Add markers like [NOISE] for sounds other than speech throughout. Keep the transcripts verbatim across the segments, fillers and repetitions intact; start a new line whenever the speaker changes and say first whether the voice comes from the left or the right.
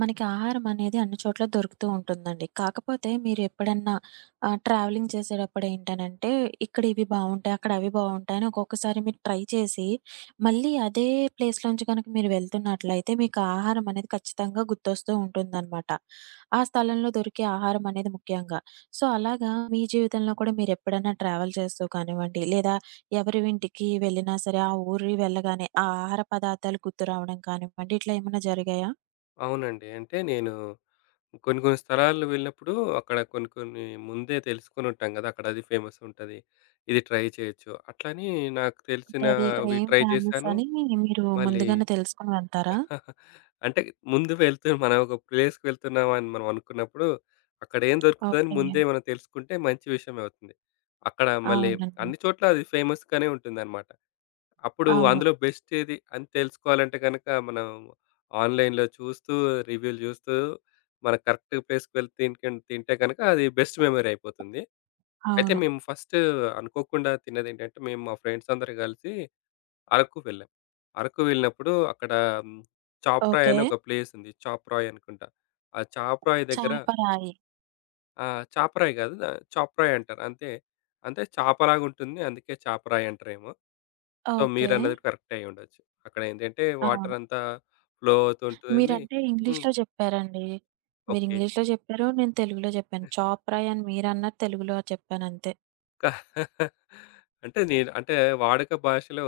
right: మనకి ఆహారం అనేది అన్ని చోట్ల దొరుకుతూ ఉంటుందండి. కాకపోతే మీరు ఎప్పుడన్నా ఆహ్, ట్రావెలింగ్ చేసేటప్పుడు ఏంటనంటే, ఇక్కడ ఇవి బావుంటాయి, అక్కడ అవి బావుంటాయి అని ఒక్కొక్కసారి మీరు ట్రై చేసి, మళ్ళీ అదే ప్లేస్‌లోంచి గనక మీరు వెళ్తున్నట్లయితే మీకు ఆహారం అనేది ఖచ్చితంగా గుర్తొస్తూ ఉంటుందనమాట. ఆ స్థలంలో దొరికే ఆహారం అనేది ముఖ్యంగా. సో, అలాగా మీ జీవితంలో కూడా మీరెప్పుడన్నా ట్రావెల్ చేస్తూ కానివ్వండి, లేదా ఎవరి ఇంటికి వెళ్ళినా సరే, ఆ ఊరి వెళ్ళగానే ఆ ఆహార పదార్థాలు గుర్తు రావడం కానివ్వండి, ఇట్లా ఏమన్నా జరిగాయా?
left: అవునండి. అంటే నేను కొన్ని కొన్ని స్థలాలు వెళ్ళినప్పుడు అక్కడ కొన్ని కొన్ని ముందే తెలుసుకొని ఉంటాం గదా! అక్కడ అది ఫేమస్ ఉంటది. ఇది ట్రై చేయొచ్చు. అట్లని నాకు
right: ఉంటది. ఇక్కడ
left: తెలిసినవి
right: ఏం
left: ట్రై
right: ఫేమస్
left: చేశాను.
right: అని మీరు
left: మళ్ళీ
right: ముందుగానే తెలుసుకొని వెళ్తారా?
left: [LAUGHS] అంటే ముందు వెళ్తూ మనం ఒక ప్లేస్‌కి వెళ్తున్నాం అని మనం అనుకున్నప్పుడు అక్కడ ఏం దొరుకుతదని
right: ఓకే.
left: ముందే మనం తెలుసుకుంటే మంచి విషయమే అవుతుంది. అక్కడ మళ్ళీ
right: అవునండి.
left: అన్ని చోట్ల అది ఫేమస్‌గానే ఉంటుందన్నమాట. అప్పుడు
right: అవును.
left: అందులో బెస్ట్ ఏది అని తెలుసుకోవాలంటే గనక మనం ఆన్‌లైన్‌లో చూస్తూ, రివ్యూలు చూస్తూ, మన కరెక్ట్ ప్లేస్‌కి వెళ్ళి తినకన్ తింటే గనక అది బెస్ట్ మెమరీ అయిపోతుంది. అయితే
right: అవును.
left: మేము ఫస్ట్ అనుకోకుండా తిన్నదేంటంటే, మేము మా ఫ్రెండ్స్ అందరం కలిసి అరకు వెళ్ళాం. అరకు వెళ్ళినప్పుడు అక్కడ హ్మ్, చాప్రాయ్
right: ఓకే.
left: అని ఒక ప్లేస్ ఉంది. చాప్రాయ్ అనుకుంటా. ఆ చాప్రాయ్ దగ్గర
right: చాపరాయి.
left: ఆ! చాపరాయి గాదు. ఆహ్, చాపరాయి అంటారు. అంతే. అంటే చాపలాగుంటుంది. అందుకే చాపరాయి అంటారేమో. So,
right: okay.
left: మీరన్నది కరెక్టే అయ్యుండొచ్చు. అక్కడ ఏంటంటే వాటర్
right: అవును.
left: అంతా ఫ్లో అవుతుంటుంది.
right: మీరంటే
left: హ్మ్.
right: ఇంగ్లీష్‌లో జెప్పారండి. మీరు
left: ఓకే.
right: ఇంగ్లీష్‌లో జెప్పారు. నేను తెలుగులో జెప్పాను. చాపరాయి అని మీరన్నారు. తెలుగులో చెప్పానంతే.
left: క [LAUGHS] అంటే నేను అంటే వాడుక భాషలో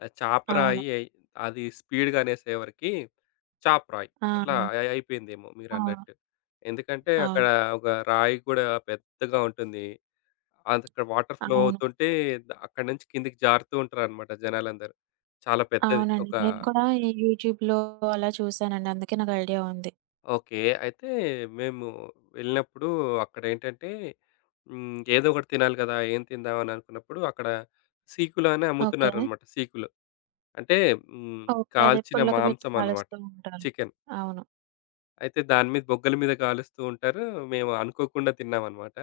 left: ఆహ్,
right: అవును.
left: చాపరాయి అయి అది స్పీడ్‌గా అనేసేవరకి చాపరాయి.
right: ఆ!
left: అట్లా
right: అవును.
left: అయి అయిపోయిందేమో మీరన్నట్టు. ఎందుకంటే అక్కడ
right: అవును.
left: ఒక రాయి గూడా పెద్దగా ఉంటుంది. అదక్కడ వాటర్ ఫ్లో
right: అవును.
left: అవుతుంటే ద అక్కడి నుంచి కిందకి జారుతూ ఉంటారనమాట జనాలందరూ. చాలా పెద్దది.
right: అవునండి.
left: ఒక
right: నేను కూడా ఈ యూట్యూబ్‌లో అలా చూసానండి. అందుకే నాకు ఐడియా ఉంది.
left: ఓకే. అయితే మేము వెళ్ళినప్పుడు అక్కడేంటంటే హ్మ్. ఏదో ఒకటి తినాలి కదా! ఏం తిందాం అని అనుకున్నప్పుడు అక్కడ సీకులు అని
right: ఓకే.
left: అమ్ముతున్నారనమాట సీకులు. అంటే హ్మ్.
right: ఓకే. అదే
left: కాల్చిన
right: పుల్లక పెట్టి
left: మాంసం అనమాట.
right: కాలుస్తూ ఉంటారు.
left: చికెన్.
right: అవును.
left: అయితే దాని మీద బొగ్గల మీద కాలుస్తూ ఉంటారు. మేము అనుకోకుండా తిన్నామనమాట.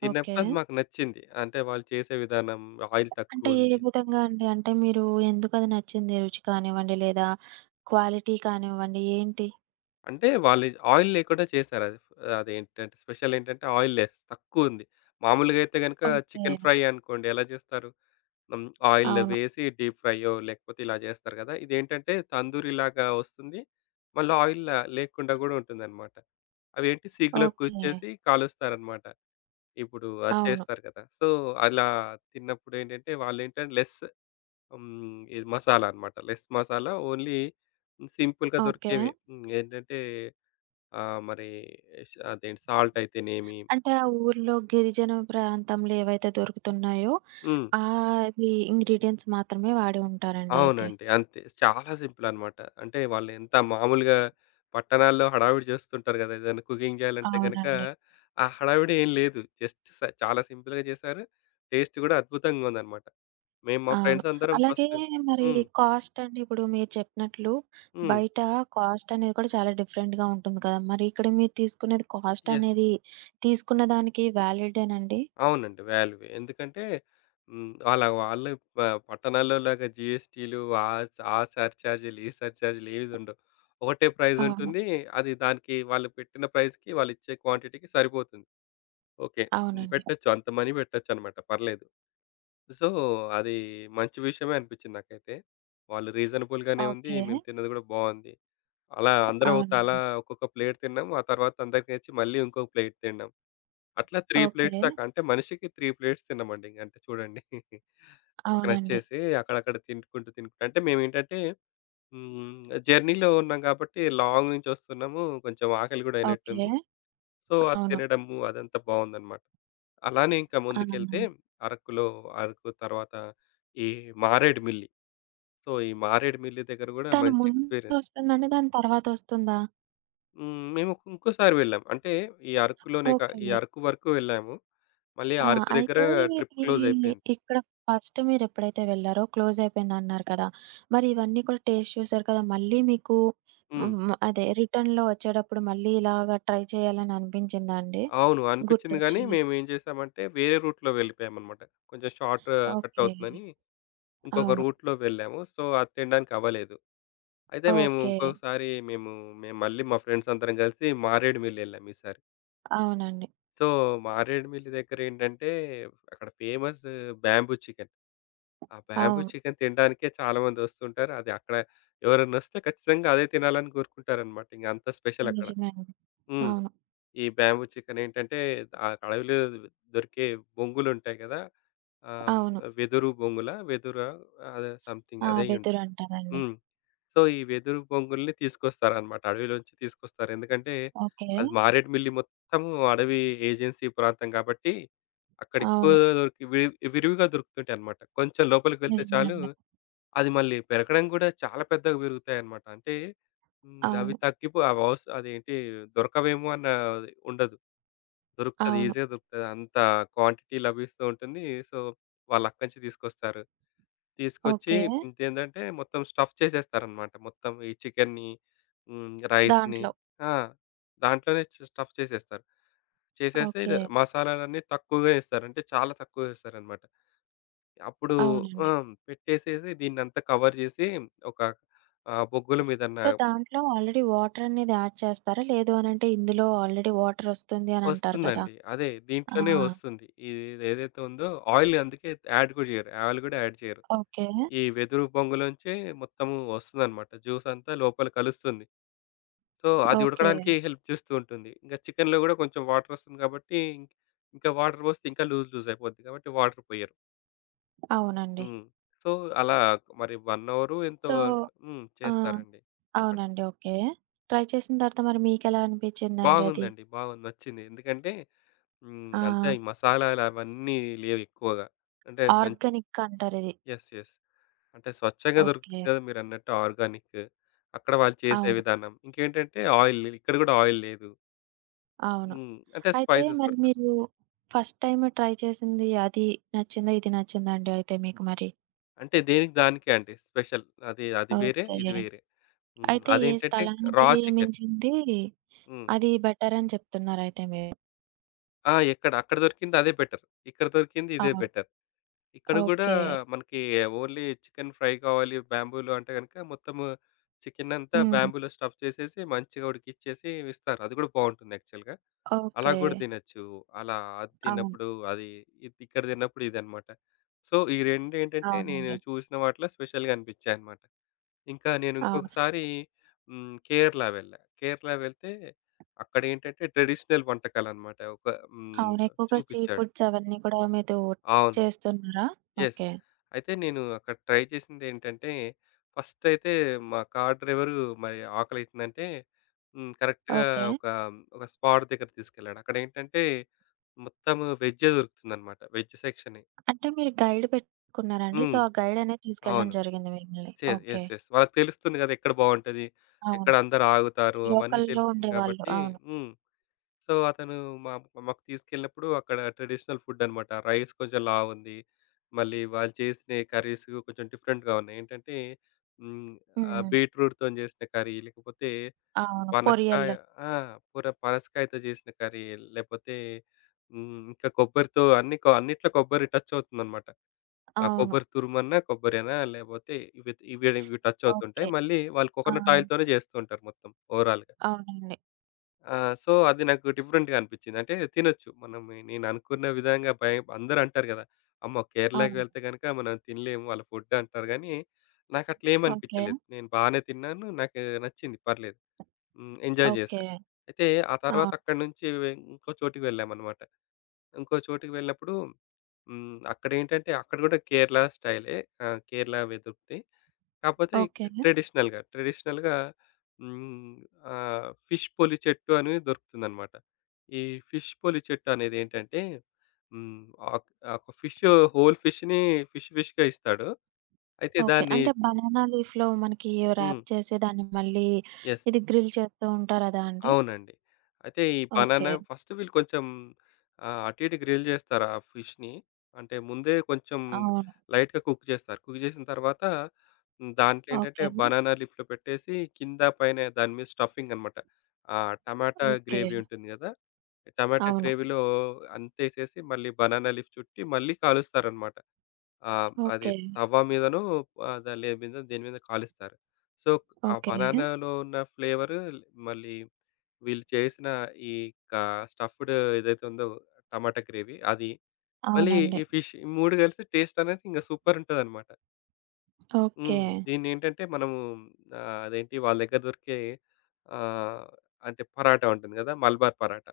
left: తిన్నప్పుడు
right: ఓకే.
left: అది మాకు నచ్చింది. అంటే వాళ్ళు చేసే విధానం ఆయిల్
right: అంటే ఏ
left: తక్కువుంది.
right: విధంగా అండి? అంటే మీరు ఎందుకది నచ్చింది? రుచి కానివ్వండి, లేదా క్వాలిటీ కానివ్వండి ఏంటి?
left: అంటే వాళ్ళు ఆయిల్ లేకుండా చేశారు అది. అదేంటంటే స్పెషల్ ఏంటంటే ఆయిల్ లెస్ తక్కువుంది. మామూలుగా అయితే గనుక
right: ఓకే.
left: చికెన్ ఫ్రై అనుకోండి ఎలా చేస్తారు? హ్మ్. ఆయిల్
right: అవును.
left: వేసి డీప్ ఫ్రైయో లేకపోతే ఇలా చేస్తారు కదా! ఇదేంటంటే తందూరిలాగా వస్తుంది. మళ్ళీ ఆయిల్ లేకుండా గూడా ఉంటుందన్నమాట. అవేంటి సిగులో
right: ఓకే.
left: కూర్చేసి కాలుస్తారన్నమాట. ఇప్పుడు అది
right: అవును.
left: చేస్తారు కదా! సో, అలా తిన్నప్పుడు ఏంటంటే వాళ్ళేంటంటే లెస్ హ్మ్. ఇది మసాలా అన్నమాట. లెస్ మసాలా ఓన్లీ సింపుల్‌గా
right: ఓకే.
left: దొరికేవే. హ్మ్. ఏంటంటే ఆ! మరి ష్ అదేంటి సాల్ట్ అయితేనేమి
right: అంటే ఆ ఊర్లో గిరిజన ప్రాంతంలో ఏవైతే దొరుకుతున్నాయో,
left: హ్మ్.
right: ఆ! అవి ఇంగ్రీడియెంట్స్ మాత్రమే వాడి ఉంటారండి అయితే.
left: అవునండి. అంతే. చాలా సింపుల్ అన్నమాట. అంటే వాళ్ళు ఎంత మామూలుగా పట్టణాల్లో హడావిడి చేస్తుంటారు కదా! ఏదైనా కుకింగ్ చేయాలంటే గనక,
right: అవునండి.
left: ఆ హడావిడి ఏం లేదు. జస్ట్ స చాలా సింపుల్‌గా చేశారు. టేస్ట్ కూడా అద్భుతంగా ఉందన్నమాట. మేము మా
right: అవును.
left: ఫ్రెండ్స్ అందరం
right: అలాగే
left: ఫస్ట్
right: మరి
left: హ్మ్.
right: కాస్ట్ అండి ఇప్పుడు మీరు చెప్పినట్లు
left: హ్మ్.
right: బయట కాస్ట్ అనేది కూడా చాలా డిఫరెంట్‌గా ఉంటుంది కదా! మరి ఇక్కడ మీరు తీసుకునేది కాస్ట్
left: యెస్.
right: అనేది తీసుకున్న దానికి వ్యాలిడేనండి?
left: అవునండి. వాల్యువే. ఎందుకంటే హ్మ్. అలా వాళ్ళు ప పట్టణాల్లో లాగా జీఎస్టీలు ఆ ఆ సర్చార్జీలు, ఈ సర్చార్జీలు ఏవి ఉండవు. ఒకటే ప్రైజ్
right: అవును.
left: ఉంటుంది. అది దానికి వాళ్ళు పెట్టిన ప్రైస్‌కి వాళ్ళు ఇచ్చే క్వాంటిటీకి సరిపోతుంది. ఓకే. ఉమ్,
right: అవునండి.
left: పెట్టొచ్చు. అంత మనీ పెట్టొచ్చన్నమాట పర్లేదు. సో, అది మంచి విషయమే అనిపించింది నాకైతే. వాళ్ళు రీజనబుల్‌గానే ఉంది.
right: ఓకే.
left: మేము తిన్నది గూడా బావుంది. అలా అందరం ఒక తలా
right: అవునండి.
left: ఒక్కొక్క ప్లేట్ తిన్నాం. ఆ తర్వాత అందరికీ నచ్చి మళ్ళీ ఇంకొక ప్లేట్ తిన్నాం. అట్లా మూడు
right: ఓకే.
left: ప్లేట్స్ దాకా అంటే మనిషికి మూడు ప్లేట్స్ తిన్నామండి. ఇంక అంటే చూడండి. మాకు
right: అవునండి.
left: నచ్చేసి అక్కడక్కడ తినుకుంటూ, తినుకుంటూ అంటే మేమేంటంటే హ్మ్. జర్నీలో ఉన్నాం కాబట్టి లాంగ్ నుంచి వస్తున్నాము. కొంచెం ఆకలి గూడా అయినట్టుంది.
right: ఓకే.
left: సో, అది
right: అవును.
left: తినడము అదంతా బావుందనమాట. అలానే ఇంకా
right: ఆ!
left: ముందుకెళ్తే అరకులో, అరకు తర్వాత ఈ మారేడుమిల్లి. సో, ఈ మారేడుమిల్లి దగ్గర గూడా
right: దాని
left: మంచి ఎక్స్‌పీరియన్స్.
right: ముందొస్తుందండి? దాని తర్వాతొస్తుందా?
left: హ్మ్. మేము ఒక- ఇంకోసారి వెళ్ళాం. అంటే ఈ అరకులోనే కా ఈ
right: ఓకే.
left: అరకు వరకు వెళ్ళాము. మళ్ళీ ఆ
right: ఆ!
left: అరకు దగ్గర
right: అయితే
left: ట్రిప్
right: ఈ
left: క్లోజ్ అయిపోయింది.
right: ఇక్కడ ఫస్ట్ మీరెప్పుడైతే వెళ్లారో క్లోజ్ అయిపోయిందన్నారు కదా! మరి ఇవన్నీ కూడా టేస్ట్ చూసారు కదా! మళ్ళీ మీకు
left: హ్మ్.
right: హ్మ్. అదే రిటర్న్‌లో వచ్చేటప్పుడు మళ్ళీ ఇలాగ ట్రై చేయాలని అనిపించిందా అండి?
left: అవును. అనిపిచ్చింది గానీ,
right: గుర్తొచ్చి.
left: మేమేం చేసామంటే, వేరే రూట్‌లో వెళ్ళిపోయామనమాట. కొంచెం షార్ట్ కట్
right: ఓకే.
left: అవుతుందని ఇంకొక
right: అవును.
left: రూట్‌లో వెళ్ళాము. సో, అది తినడానికి అవ్వలేదు. అయితే మేము
right: ఓకే.
left: ఇంకొకసారి మేము మేము మళ్ళీ మా ఫ్రెండ్స్ అందరం కలిసి మారేడుమిల్లి వెళ్ళాం ఈసారి.
right: అవునండి.
left: సో, మారేడుమిల్లి దగ్గరేంటంటే, అక్కడ ఫేమస్ బ్యాంబూ చికెన్. ఆ బ్యాంబూ
right: అవును.
left: చికెన్ తినడానికే చాలామంది వస్తుంటారు. అది అక్కడ ఎవరన్నా వస్తే ఖచ్చితంగా అదే తినాలని కోరుకుంటారనమాట. ఇంక అంత స్పెషల్ అక్కడ.
right: నిజమే అండి.
left: హ్మ్.
right: అవును.
left: ఈ బ్యాంబూ చికెన్ ఏంటంటే ఆ అడవిలో దొరికే బొంగులుంటాయి కదా! ఆహ్,
right: అవును.
left: వెదురు బొంగులా? వెదురా? అదే సంథింగ్
right: ఆ!
left: అదే అయ్యుండొచ్చు.
right: వెదురంటారండి.
left: హ్మ్. సో, ఈ వెదురు బొంగుల్ని తీసుకొస్తారనమాట. అడవిలోంచి తీసుకొస్తారు. ఎందుకంటే
right: ఓకే.
left: అది మారేడుమిల్లి మొత్తము అడవి ఏజెన్సీ ప్రాంతం కాబట్టి అక్కడ ఎక్కువ
right: అవును.
left: దొరికి వి విరివిగా దొరుకుతుంటాయనమాట. కొంచెం లోపలికి వెళ్తే చాలు
right: నిజమేనండి.
left: అది మళ్ళీ పెరగడం గూడా చాలా పెద్దగా పెరుగుతాయన్నమాట. అంటే హ్మ్. అవి
right: అవును.
left: తగ్గిపో అవి అవస్ అదేంటి దొరకవేమో అన్న అది ఉండదు. దొరుకుతది.
right: అవును.
left: ఈజీగా దొరుకుతది. అంత క్వాంటిటీ లభిస్తూ ఉంటుంది. సో, వాళ్ళక్కడి నుంచి తీసుకొస్తారు. తీసుకొచ్చి
right: ఓకే.
left: ఇంకేంటంటే మొత్తం స్టఫ్ చేసేస్తారన్నమాట. మొత్తం ఈ చికెన్ని హ్మ్. రైస్‌ని
right: దాంట్లో.
left: ఆ! దాంట్లోనే స్టఫ్ చేసేస్తారు. చేసేసి
right: ఓకే.
left: మసాలాలన్నీ తక్కువగా ఏస్తారు. అంటే చాలా తక్కువ ఏస్తారన్నమాట. అప్పుడు ఆ!
right: అవునండి.
left: పెట్టేసేసి దీన్నంతా కవర్ జేసి ఒక ఆహ్, బొగ్గుల మీదన
right: సో, దాంట్లో ఆల్రెడీ వాటర్ అనేది యాడ్ చేస్తారా? లేదు అనంటే ఇందులో ఆల్రెడీ వాటర్ వస్తుంది అని అంటారు కదా!
left: వస్తుందండి. అదే
right: ఆ!
left: దీంట్లోనే వస్తుంది. ఇదేదైతే ఉందో ఆయిల్ అందుకే యాడ్ గూడా జేయరు. ఆయిల్ గూడా యాడ్ చేయరు.
right: ఓకే.
left: ఈ వెదురు బొంగులోంచే మొత్తము వస్తుందనమాట. జ్యూస్ అంతా లోపల కలుస్తుంది. సో, అది
right: ఓకే.
left: ఉడకడానికి హెల్ప్ చేస్తూ ఉంటుంది. ఇంకా చికెన్‌లో గూడా కొంచెం వాటర్ వస్తుంది కాబట్టి, ఇంక్- ఇంకా వాటర్ పోస్తే ఇంకా లూజ్ లూజ్ అయిపోద్ది కాబట్టి వాటర్ పోయరు.
right: అవునండి.
left: హ్మ్. సో, అలా మరి ఒక అవరు ఎంతో
right: సో
left: హ్మ్.
right: ఆ!
left: చేస్తారండి. చెప్పండి.
right: అవునండి. ఓకే. ట్రై చేసిన తర్వాత మరి మీకెలా అనిపిచ్చిందండి అది?
left: బాగుందండి. బాగుంది. నచ్చింది. ఎందుకంటే హ్మ్.
right: ఆ!
left: అంతే ఈ మసాలాలు అవన్నీ లేవు ఎక్కువగా. అంటే మంచి
right: ఆర్గానిక్ అంటారిది.
left: యెస్. యెస్. అంటే స్వచ్ఛంగా దొరుకుతుంది
right: ఓకే.
left: కదా! మీరన్నట్టు ఆర్గానిక్. అక్కడ వాళ్ళు చేసే
right: అవును.
left: విధానం. ఇంకేంటంటే ఆయిల్ ఇక్కడ కూడా ఆయిల్ లేదు.
right: అవును.
left: హ్మ్. అంటే
right: అయితే
left: స్పైసెస్
right: మరి
left: కూడా తక్కువ.
right: మీరు ఫస్ట్ టైమ్ ట్రై చేసింది అది నచ్చిందా? ఇది నచ్చిందా అండి అయితే మీకు మరి?
left: అంటే దేనికి దానికే అండి స్పెషల్. అది అది వేరే, ఇది
right: ఓకే.
left: వేరే. హ్మ్.
right: అయితే ఏ
left: అదేంటంటే
right: స్థలానికి
left: రా చికెన్.
right: మించింది
left: హ్మ్.
right: అది బెటర్ అని చెప్తున్నారయితే మీరు?
left: ఆ! ఎక్కడ అక్కడ దొరికింది అదే బెటర్. ఇక్కడ దొరికింది ఇదే
right: అవును.
left: బెటర్. ఇక్కడ గూడా
right: ఓకే.
left: మనకి ఓన్లీ చికెన్ ఫ్రై కావాలి బ్యాంబూలో అంటే గనుక మొత్తము చికెన్ అంతా
right: హ్మ్.
left: బ్యాంబూలో స్టఫ్ చేసేసి, మంచిగా ఉడికిచ్చేసి ఇస్తారు. అది గూడా బావుంటుంది యాక్చువల్‌గా. అలా
right: ఓకే.
left: గూడా తినొచ్చు. అలా అది
right: అవును.
left: తిన్నప్పుడు అది, ఇది ఇక్కడ తిన్నప్పుడు ఇదనమాట. సో, ఈ రెండేంటంటే నేను
right: అవునండి.
left: చూసిన వాటిలో స్పెషల్‌గా అనిపిచ్చాయనమాట. ఇంకా నేను
right: అవును.
left: ఇంకొకసారి హ్మ్. కేరళ వెళ్ళా. కేరళ వెళ్తే అక్కడేంటంటే ట్రెడిషనల్ వంటకాలనమాట. ఒక హ్మ్.
right: అవును. ఎక్కువగా సీ
left: చూపిచ్చాడు.
right: ఫుడ్స్ అవన్నీ కూడా మీరు
left: అవును.
right: చేస్తున్నారా?
left: యెస్.
right: ఓకే.
left: అయితే నేను అక్కడ ట్రై చేసిందేంటంటే, ఫస్ట్ అయితే మా కార్ డ్రైవరు మరి ఆకలైతుందంటే హ్మ్. కరెక్ట్‌గా
right: ఓకే.
left: ఒక, ఒక స్పాట్ దగ్గర తీసుకెళ్ళాడు. అక్కడేంటంటే మొత్తం వెజ్జే దొరుకుతుందనమాట. వెజ్ సెక్షనే.
right: అంటే మీరు గైడ్ పెట్టుకున్నారా అండి?
left: హ్మ్.
right: సో, ఆ గైడ్ అనేది తీసుకెళ్ళడం
left: అవును.
right: జరిగింది మిమ్మల్ని.
left: చే
right: ఓకే.
left: యెస్. యెస్. వాళ్ళకి తెలుస్తుంది గదా! ఎక్కడ బావుంటది,
right: అవును.
left: ఎక్కడ అందరూ ఆగుతారు అవన్నీ
right: లోకల్‌లో
left: తెలుస్తుంది
right: ఉండేవాళ్ళు.
left: గాబట్టి
right: అవును.
left: హ్మ్. సో, అతను మా మాకు తీసుకెళ్ళినప్పుడు అక్కడ ట్రెడిషనల్ ఫుడ్ అన్నమాట. రైస్ కొంచెం లావుంది. మళ్ళీ వాళ్ళు చేసిన కర్రీస్ కొంచెం డిఫరెంట్‌గా ఉన్నాయి. ఏంటంటే హ్మ్. ఆహ్,
right: హ్మ్.
left: బీట్రూట్‌తోని చేసిన కర్రీ, లేకపోతే
right: అవును.
left: పనసకాయ
right: కొరియన్లు.
left: ఆ! పుర పనసకాయతో చేసిన కర్రీ, లేకపోతే హ్మ్. ఇంకా కొబ్బరితో అన్ని కొ అన్నిట్లో కొబ్బరి టచ్ అవుతుందన్నమాట. ఆ
right: అవును.
left: కొబ్బరి తురుమన్నా, కొబ్బరేనా లేకపోతే ఇవి ఇవి ఇవి టచ్ అవుతుంటాయి.
right: ఓకే.
left: మళ్ళీ వాళ్ళు
right: ఆ!
left: కోకోనట్ ఆయిల్‌తోనే చేస్తూ ఉంటారు మొత్తం ఓవరాల్‌గా.
right: అవునండి.
left: ఆ! సో, అది నాకు డిఫరెంట్‌గా అనిపిచ్చింది. అంటే తినొచ్చు. మనం నేను అనుకున్న విధంగా భయం అందరూ అంటారు గదా! అమ్మో! కేరళకి
right: అవును.
left: వెళ్తే గనుక మనం తినలేము వాళ్ళ ఫుడ్ అంటారు గానీ, నాకట్లేమి
right: ఓకే.
left: అనిపిచ్చలేదు. నేను బానే తిన్నాను. నాకు నచ్చింది పర్లేదు. హ్మ్. ఎంజాయ్ జేశా.
right: ఓకే.
left: అయితే ఆ తర్వాత
right: అవును.
left: అక్కడి నుంచి ఇంకో చోటికి వెళ్ళామన్నమాట. ఇంకో చోటికి వెళ్ళినప్పుడు హ్మ్. అక్కడేంటంటే అక్కడ గూడా కేరళ స్టైలే. ఆహ్, కేరళ వెదురుద్ది. కాకపోతే ఇక్
right: ఓకే.
left: ట్రెడిషనల్‌గా, ట్రెడిషనల్‌గా హ్మ్. ఆహ్, ఫిష్ పొలి చెట్టు అనేది దొరుకుతుందనమాట. ఈ ఫిష్ పొలి చెట్టు అనేది ఏంటంటే హ్మ్. ఆక్ ఆ ఒక ఫిష్, హోల్ ఫిష్‌ని ఫిష్ ఫిష్‌గా ఇస్తాడు. అయితే
right: ఓకే.
left: దాన్ని
right: అంటే బనానా లీఫ్‌లో మనకి
left: హ్మ్.
right: ర్యాప్ చేసి దాన్ని మళ్ళీ
left: యెస్.
right: ఇది గ్రిల్ చేస్తూ ఉంటారు అదా అండి?
left: అవునండి. అయితే ఈ
right: ఓకే.
left: బనానా ఫస్ట్ వీళ్ళు కొంచెం ఆహ్, అటు ఇటు గ్రిల్ చేస్తారు ఆ ఫిష్‌ని. అంటే ముందే కొంచెం
right: అవును.
left: లైట్‌గా కుక్ చేస్తారు. కుక్ చేసిన తర్వాత హ్మ్, దాంట్లో ఏంటంటే
right: ఓకే.
left: బనానా లీఫ్‌లో పెట్టేసి కింద పైన దాని మీద స్టఫింగ్ అనమాట. ఆ టమాటా
right: ఓకే.
left: గ్రేవీ ఉంటుంది కదా! టమాటా
right: అవును.
left: గ్రేవీలో అంతేసేసి మళ్ళీ బనానా లీఫ్ చుట్టి మళ్ళీ కాలుస్తారనమాట. ఆహ్, అది
right: ఓకే.
left: తవ్వ మీదనో ఆహ్, దా లే మీద దేని మీద కాలుస్తారు. సో, ఆ
right: ఓకే.
left: బనానాలో ఉన్న ఫ్లేవరు మళ్ళీ వీళ్ళు చేసిన ఈ కా స్టఫ్డ్ ఏదైతే ఉందో టమాటా గ్రేవీ అది. మళ్ళీ
right: అవునండి.
left: ఈ ఫిష్ ఈ మూడు కలిసి టేస్ట్ అనేది ఇంక సూపర్ ఉంటదనమాట.
right: ఓకే.
left: హ్మ్. దీన్నేంటంటే మనము ఆహ్, అదేంటి వాళ్ళ దగ్గర దొరికే ఆహ్, అంటే పరాటా ఉంటుంది గదా! మల్బార్ పరాటా.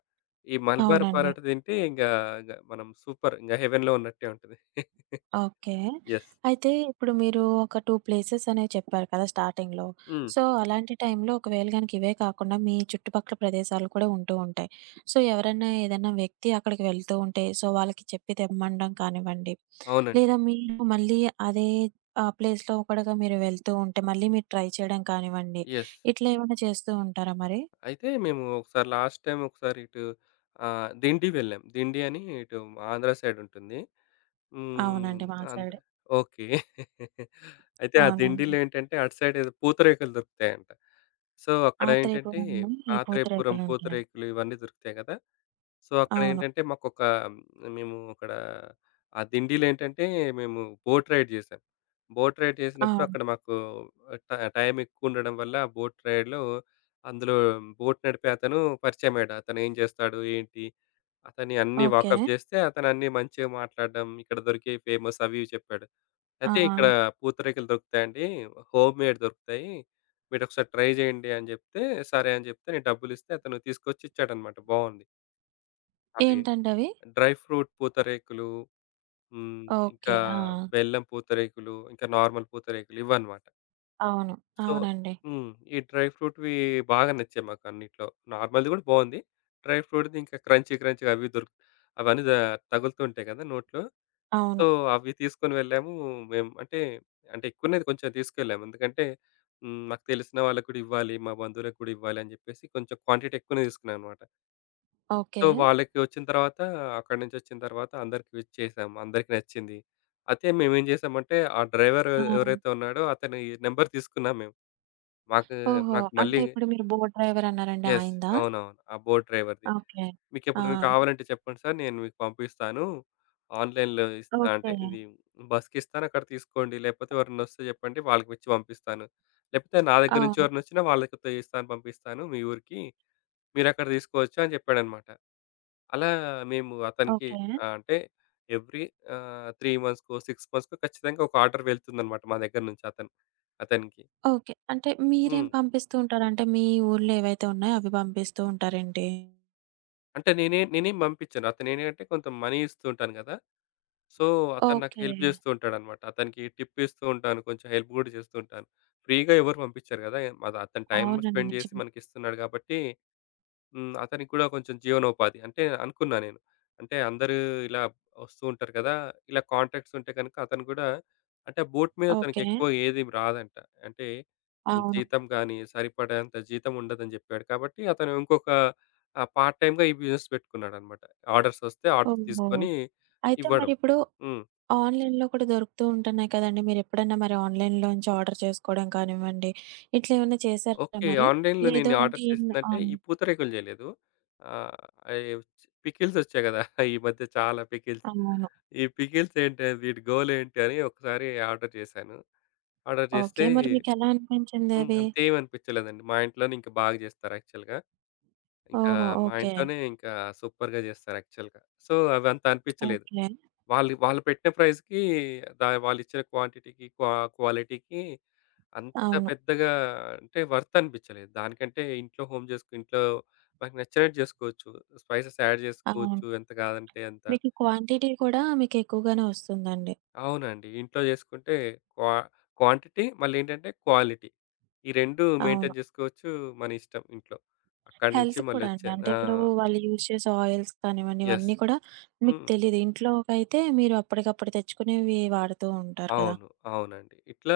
left: ఈ మల్బార్
right: అవునండి.
left: పరాటా తింటే ఇంగా ఇంగ మనం సూపర్ ఇంగ హెవెన్‌లో ఉన్నట్టే ఉంటది.
right: ఓకే.
left: యెస్.
right: అయితే ఇప్పుడు మీరు ఒక రెండు ప్లేసెస్ అనేవి చెప్పారు కదా! స్టార్టింగ్‌లో.
left: హ్మ్.
right: సో,
left: [LAUGHS]
right: అలాంటి టైంలో ఒకవేళ గనక ఇవే కాకుండా మీ చుట్టుపక్కల ప్రదేశాలు కూడా ఉంటూ ఉంటాయి. సో, ఎవరన్నా ఏదన్నా వ్యక్తి అక్కడికి వెళ్తూ ఉంటే, సో, వాళ్ళకి చెప్పి తెమ్మనడం కానివ్వండి,
left: అవునండి.
right: లేదా మీరు మళ్ళీ అదే ఆహ్, ప్లేస్‌లో ఒకడుగా మీరు వెళ్తూ ఉంటే, మళ్ళీ మీరు ట్రై చేయడం కానివ్వండి,
left: యెస్.
right: ఇట్లా ఏమైనా చేస్తూ ఉంటారా మరి?
left: అయితే మేము ఒకసారి లాస్ట్ టైమ్ ఒకసారి ఇటు ఆహ్, దిండి వెళ్ళాం. దిండి అని ఇటు ఆంధ్ర సైడ్ ఉంటుంది. హ్మ్.
right: అవునండి. మా
left: అంతే.
right: సైడ్.
left: ఓకే. [LAUGHS] అయితే ఆ
right: అవునండి.
left: దిండిలో ఏంటంటే అటు సైడ్ ఏదో పూతరేకులు దొరుకుతాయంట. సో, అక్కడ ఏంటంటే
right: ఆత్రేయపురం అని
left: ఆత్రేయపురం
right: పూతరేకులుంటాయండి.
left: పూతరేకులు ఇవన్నీ దొరుకుతాయి కదా! సో, అక్కడ
right: అవును.
left: ఏంటంటే మాకొక మేము అక్కడ ఆ దిండిలో ఏంటంటే మేము బోట్ రైడ్ చేసాం. బోట్ రైడ్ చేసినప్పుడు
right: అవును.
left: అక్కడ మాకు ట టైం ఎక్కువుండడం వల్ల బోట్ రైడ్‌లో అందులో బోట్ నడిపే అతను పరిచయమయ్యాడు. అతను ఏం చేస్తాడు? ఏంటి? అతని అన్నీ
right: ఓకే.
left: వాకప్ జేస్తే అతనన్నీ మంచిగా మాట్లాడడం, ఇక్కడ దొరికే ఫేమస్ అవి ఇవి చెప్పాడు.
right: ఆ!
left: అయితే ఇక్కడ పూతరేకులు దొరుకుతాయండి. హోమ్‌మేడ్ దొరుకుతాయి. మీరొకసారి ట్రై జేయండి అని జెప్తే, సరే అని జెప్తే నేను డబ్బులిస్తే అతను తీసుకొచ్చి ఇచ్చాడనమాట. బావుంది. అవి
right: ఏంటండి అవి?
left: డ్రై ఫ్రూట్ పూతరేకులు, హ్మ్. ఇంకా
right: ఓకే. ఆ!
left: బెల్లం పూతరేకులు, ఇంకా నార్మల్ పూతరేకులు ఇవన్నమాట.
right: అవును.
left: సో,
right: అవునండి.
left: హ్మ్. ఈ డ్రై ఫ్రూట్‌వి బాగా నచ్చాయి మాకన్నిట్లో. నార్మల్‌ది గూడా బావుంది. డ్రై ఫ్రూట్‌ది ఇంకా క్రంచీ క్రంచీగా అవి దొరుకు అవన్నీ ద తగులుతుంటాయి కదా నోట్లో.
right: అవును.
left: సో, అవి తీసుకొని వెళ్ళాము. మేము అంటే, అంటే ఎక్కువనే కొంచెం తీసుకెళ్ళాము. ఎందుకంటే హ్మ్. మాకు తెలిసిన వాళ్ళకి కూడా ఇవ్వాలి, మా బంధువులకు కూడా ఇవ్వాలి అని చెప్పేసి కొంచెం క్వాంటిటీ ఎక్కువనే తీసుకున్నాం అన్నమాట. So,
right: okay.
left: వాళ్ళకి వచ్చిన తర్వాత అక్కడి నుంచి వచ్చిన తర్వాత అందరికి ఇచ్చేసాం. అందరికి నచ్చింది. అయితే మేమేం చేసామంటే, ఆ డ్రైవర్
right: ఆ!
left: ఎవరైతే ఉన్నాడో అతని నెంబర్ తీసుకున్నాం మేము. మాకు
right: ఓహో!
left: నాకు
right: అంటే
left: మళ్ళీ
right: ఇప్పుడు మీరు బోట్ డ్రైవర్ అన్నారండి
left: యెస్.
right: ఆయనదా?
left: అవునవును. ఆ బోట్ డ్రైవర్‌ది.
right: ఓకే. ఆ!
left: మీకెప్పుడైనా కావాలంటే చెప్పండి సార్. నేను మీకు పంపిస్తాను. ఆన్‌లైన్‌లో ఇస్తా అంటే
right: ఓకే.
left: ఇది బస్‌కిస్తాను అక్కడ తీసుకోండి. లేకపోతే ఎవరైనా వస్తే చెప్పండి వాళ్ళకి ఇచ్చి పంపిస్తాను. లేకపోతే నా దగ్గర నుంచి
right: అవును.
left: ఎవరైనా వచ్చినా వాళ్ళకి ఇస్తాను పంపిస్తాను మీ ఊరికి. మీరక్కడ తీసుకోవచ్చు అని చెప్పాడనమాట. అలా మేము అతనికి
right: ఓకే.
left: ఆహ్, అంటే ఎవ్రీ ఆహ్, మూడు మంత్స్‌కో, ఆరు మంత్స్‌కో ఖచ్చితంగా ఒక ఆర్డర్ వెళ్తుందనమాట మా దగ్గర నుంచి అతను అతనికి.
right: ఓకే. అంటే మీరేం
left: హ్మ్.
right: పంపిస్తూ ఉంటారు? అంటే మీ ఊర్లో ఏవైతే ఉన్నాయో అవి పంపిస్తూ ఉంటారేంటి?
left: అంటే నేనే నేనేం పంపించను. అతనేంటంటే కొంత మనీ ఇస్తూ ఉంటాను కదా! సో, అతను నాకు
right: ఓకే.
left: హెల్ప్ జేస్తూ ఉంటాడనమాట. అతనికి టిప్ ఇస్తూ ఉంటాను. కొంచెం హెల్ప్ గూడా జేస్తూ ఉంటాను. ఫ్రీగా ఎవరు పంపించరు గదా! మాది అతను టైమ్
right: అవునండి.
left: స్పెండ్ జేసి
right: నిజమే.
left: మనకిస్తున్నాడు గాబట్టి హ్మ్. అతనికి కూడా కొంచెం జీవనోపాధి. అంటే అనుకున్నా నేను. అంటే అందరూ ఇలా వస్తూ ఉంటారు కదా! ఇలా కాంటాక్ట్స్ ఉంటే గనుక అతను కూడా అంటే బోట్ మీద
right: ఓకే.
left: తనకెక్కువ ఏది రాదంట. అంటే ఈ
right: అవును.
left: జీతం గాని, సరిపడేంత జీతం ఉండదని జెప్పాడు. కాబట్టి అతను ఇంకొక ఆహ్, పార్ట్ టైమ్‌గా ఈ బిజినెస్ పెట్టుకున్నాడన్నమాట. ఆర్డర్స్ వస్తే ఆర్డర్స్
right: ఓహో!
left: తీసుకొని
right: అయితే
left: ఇవ్వడం.
right: మరిప్పుడు
left: హ్మ్.
right: ఆన్‌లైన్‌లో కూడా దొరుకుతూ ఉంటున్నాయి కదండీ! మీరెప్పుడన్నా మరి ఆన్‌లైన్‌లో నుంచి ఆర్డర్ చేసుకోవడం కానివ్వండి, ఇట్లా ఏమన్నా చేశారా
left: ఓకే.
right: మరి?
left: ఆన్‌లైన్‌లో
right: లేదు
left: నేను
right: అనంటే
left: ఆర్డర్
right: ఏం ఆ!
left: చేసిందంటే ఈ పూతరేకులు జేయలేదు. ఆహ్, అయి పికిల్స్ వచ్చాయి గదా! [LAUGHS] ఈ మధ్య చాలా పికిల్స్.
right: అవును.
left: ఈ పికిల్స్ ఏంటి? వీటి గోల్ ఏంటి? అని ఒకసారి ఆర్డర్ చేశాను. ఆర్డర్ చేస్తే
right: ఓకే. మరి మీకెలా
left: హ్మ్.
right: అనిపించిందవి?
left: అంతేమి అనిపించలేదండి. మా ఇంట్లోనే ఇంకా బాగా చేస్తారు యాక్చువల్‌గా. ఇంకా
right: ఓహో!
left: మా
right: ఓకే.
left: ఇంట్లోనే ఇంకా సూపర్‌గా చేస్తారు యాక్చువల్‌గా. సో, అవంత అనిపించలేదు.
right: ఓకే.
left: వాళ్ళు వాళ్ళు పెట్టిన ప్రైస్‌కి దా వాళ్ళిచ్చిన క్వాంటిటీకి, క్వా క్వాలిటీకి అంత
right: అవును.
left: పెద్దగా అంటే వర్త్ అనిపించలేదు. దానికంటే ఇంట్లో హోమ్ చేసుకు ఇంట్లో మనకు నచ్చినట్టు చేసుకోవచ్చు. స్పైసెస్ యాడ్
right: అవును.
left: చేసుకోవచ్చు. ఎంత కాదంటే అంత.
right: మీకు క్వాంటిటీ కూడా మీకెక్కువగానే వస్తుందండి.
left: అవునండి. ఇంట్లో చేసుకుంటే క్వా క్వాంటిటీ మళ్ళేంటంటే క్వాలిటీ. ఈ రెండు
right: అవును.
left: మెయింటైన్ చేసుకోవచ్చు మన ఇష్టం ఇంట్లో. అక్కడి నుంచి
right: హెల్త్ కూడా అండి.
left: మళ్ళొచ్చాను.
right: అంటే
left: ఆ!
right: ఇప్పుడు వాళ్ళు యూజ్ చేసే ఆయిల్స్ కానివ్వండి,
left: యెస్.
right: ఇవన్నీ కూడా మీకు
left: హ్మ్.
right: తెలీదు. ఇంట్లోకైతే మీరు అప్పటికప్పుడు తెచ్చుకునేవి వాడుతూ ఉంటారు కదా!
left: అవును. అవునండి. ఇట్లా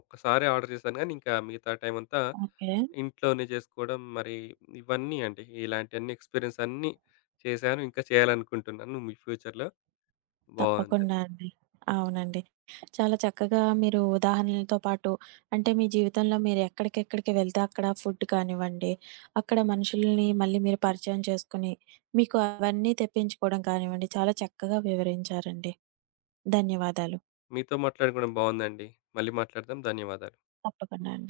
left: ఒక్కసారే ఆర్డర్ చేశాను గానీ, ఇంకా మిగతా టైమంతా
right: ఓకే.
left: ఇంట్లోనే చేసుకోవడం మరి ఇవన్నీ అండి. ఇలాంటియన్నీ ఎక్స్‌పీరియన్స్ అన్నీ చేశాను. ఇంకా చేయాలనుకుంటున్నాను మీ ఫ్యూచర్‌లో. బావుంటది.
right: తప్పకుండా అండి. అవునండి. చాలా చక్కగా మీరు ఉదాహరణలతో పాటు అంటే మీ జీవితంలో మీరు ఎక్కడికెక్కడికి వెళ్తే అక్కడ ఫుడ్ కానివ్వండి, అక్కడ మనుషుల్ని మళ్ళీ మీరు పరిచయం చేసుకొని, మీకు అవన్నీ తెప్పించుకోవడం కానివ్వండి, చాలా చక్కగా వివరించారండి. ధన్యవాదాలు.
left: మీతో మాట్లాడడం కూడా బావుందండి. మళ్ళీ మాట్లాడదాం. ధన్యవాదాలు.
right: తప్పకుండా అండి.